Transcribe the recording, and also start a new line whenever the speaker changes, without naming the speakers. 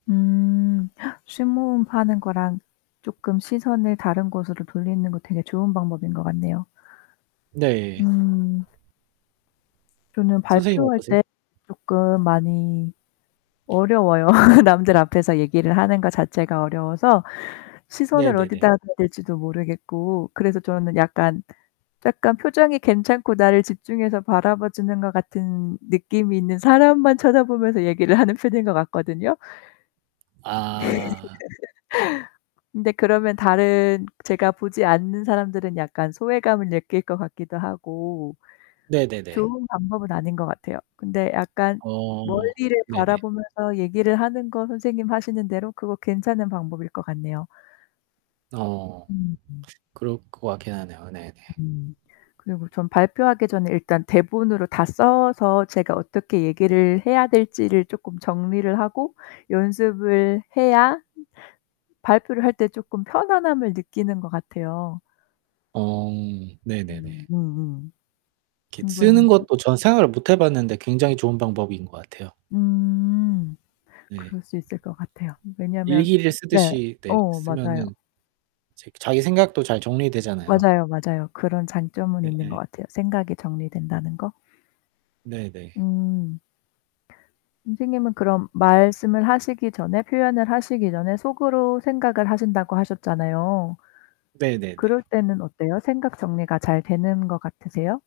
음 심호흡 하는 거랑 쪼끔 시선을 다른 곳으로 돌리는 거 되게 좋은 방법인 것 같네요.
네.
음. 저는
선생님은
발표할
어떠세요?
때 쪼끔 많이 어려워요. 남들 앞에서 얘기를 하는 것 자체가 어려워서 시선을
네네네.
어디다 둬야 될지도 모르겠고 그래서 저는 약간, 약간 표정이 괜찮고 나를 집중해서 바라봐 주는 것 같은 느낌이 있는 사람만 쳐다 보면서 얘기를 하는 편인 것 같거든요.
아.
근데 그러면 다른 제가 보지 않는 사람들은 약간 소외감을 느낄 것 같기도 하고
네네네.
좋은 방법은 아닌 것 같아요. 근데 약간
어
멀리를
네네.
바라보면서 얘기를 하는 거 선생님 하시는 대로 그거 괜찮은 방법일 것 같네요.
어.
음 음.
그럴 것 같긴 하네요. 네네.
음. 그리고 전 발표하기 전에 일단 대본으로 다 써서 제가 어떻게 얘기를 해야 될지를 쪼끔 정리를 하고 연습을 해야 발표를 할 때 쪼끔 편안함을 느끼는 것 같아요.
어. 네네네.
음 음음.
이렇게 쓰는
충분히.
것도 저는 생각을 못 해 봤는데 굉장히 좋은 방법인 것 같아요.
음.
네.
그럴 수 있을 것 같아요. 왜냐하면
일기를
네.
쓰듯이 네
어 맞아요.
쓰면은 제 자기 생각도 잘 정리되잖아요.
맞아요, 맞아요. 그런 장점은 있는 것
네예.
같아요. 생각이 정리된다는 거.
네네.
음. 선생님은 그럼 말씀을 하시기 전에 표현을 하시기 전에 속으로 생각을 하신다고 하셨잖아요.
네네네.
그럴 때는 어때요? 생각 정리가 잘 되는 것 같으세요?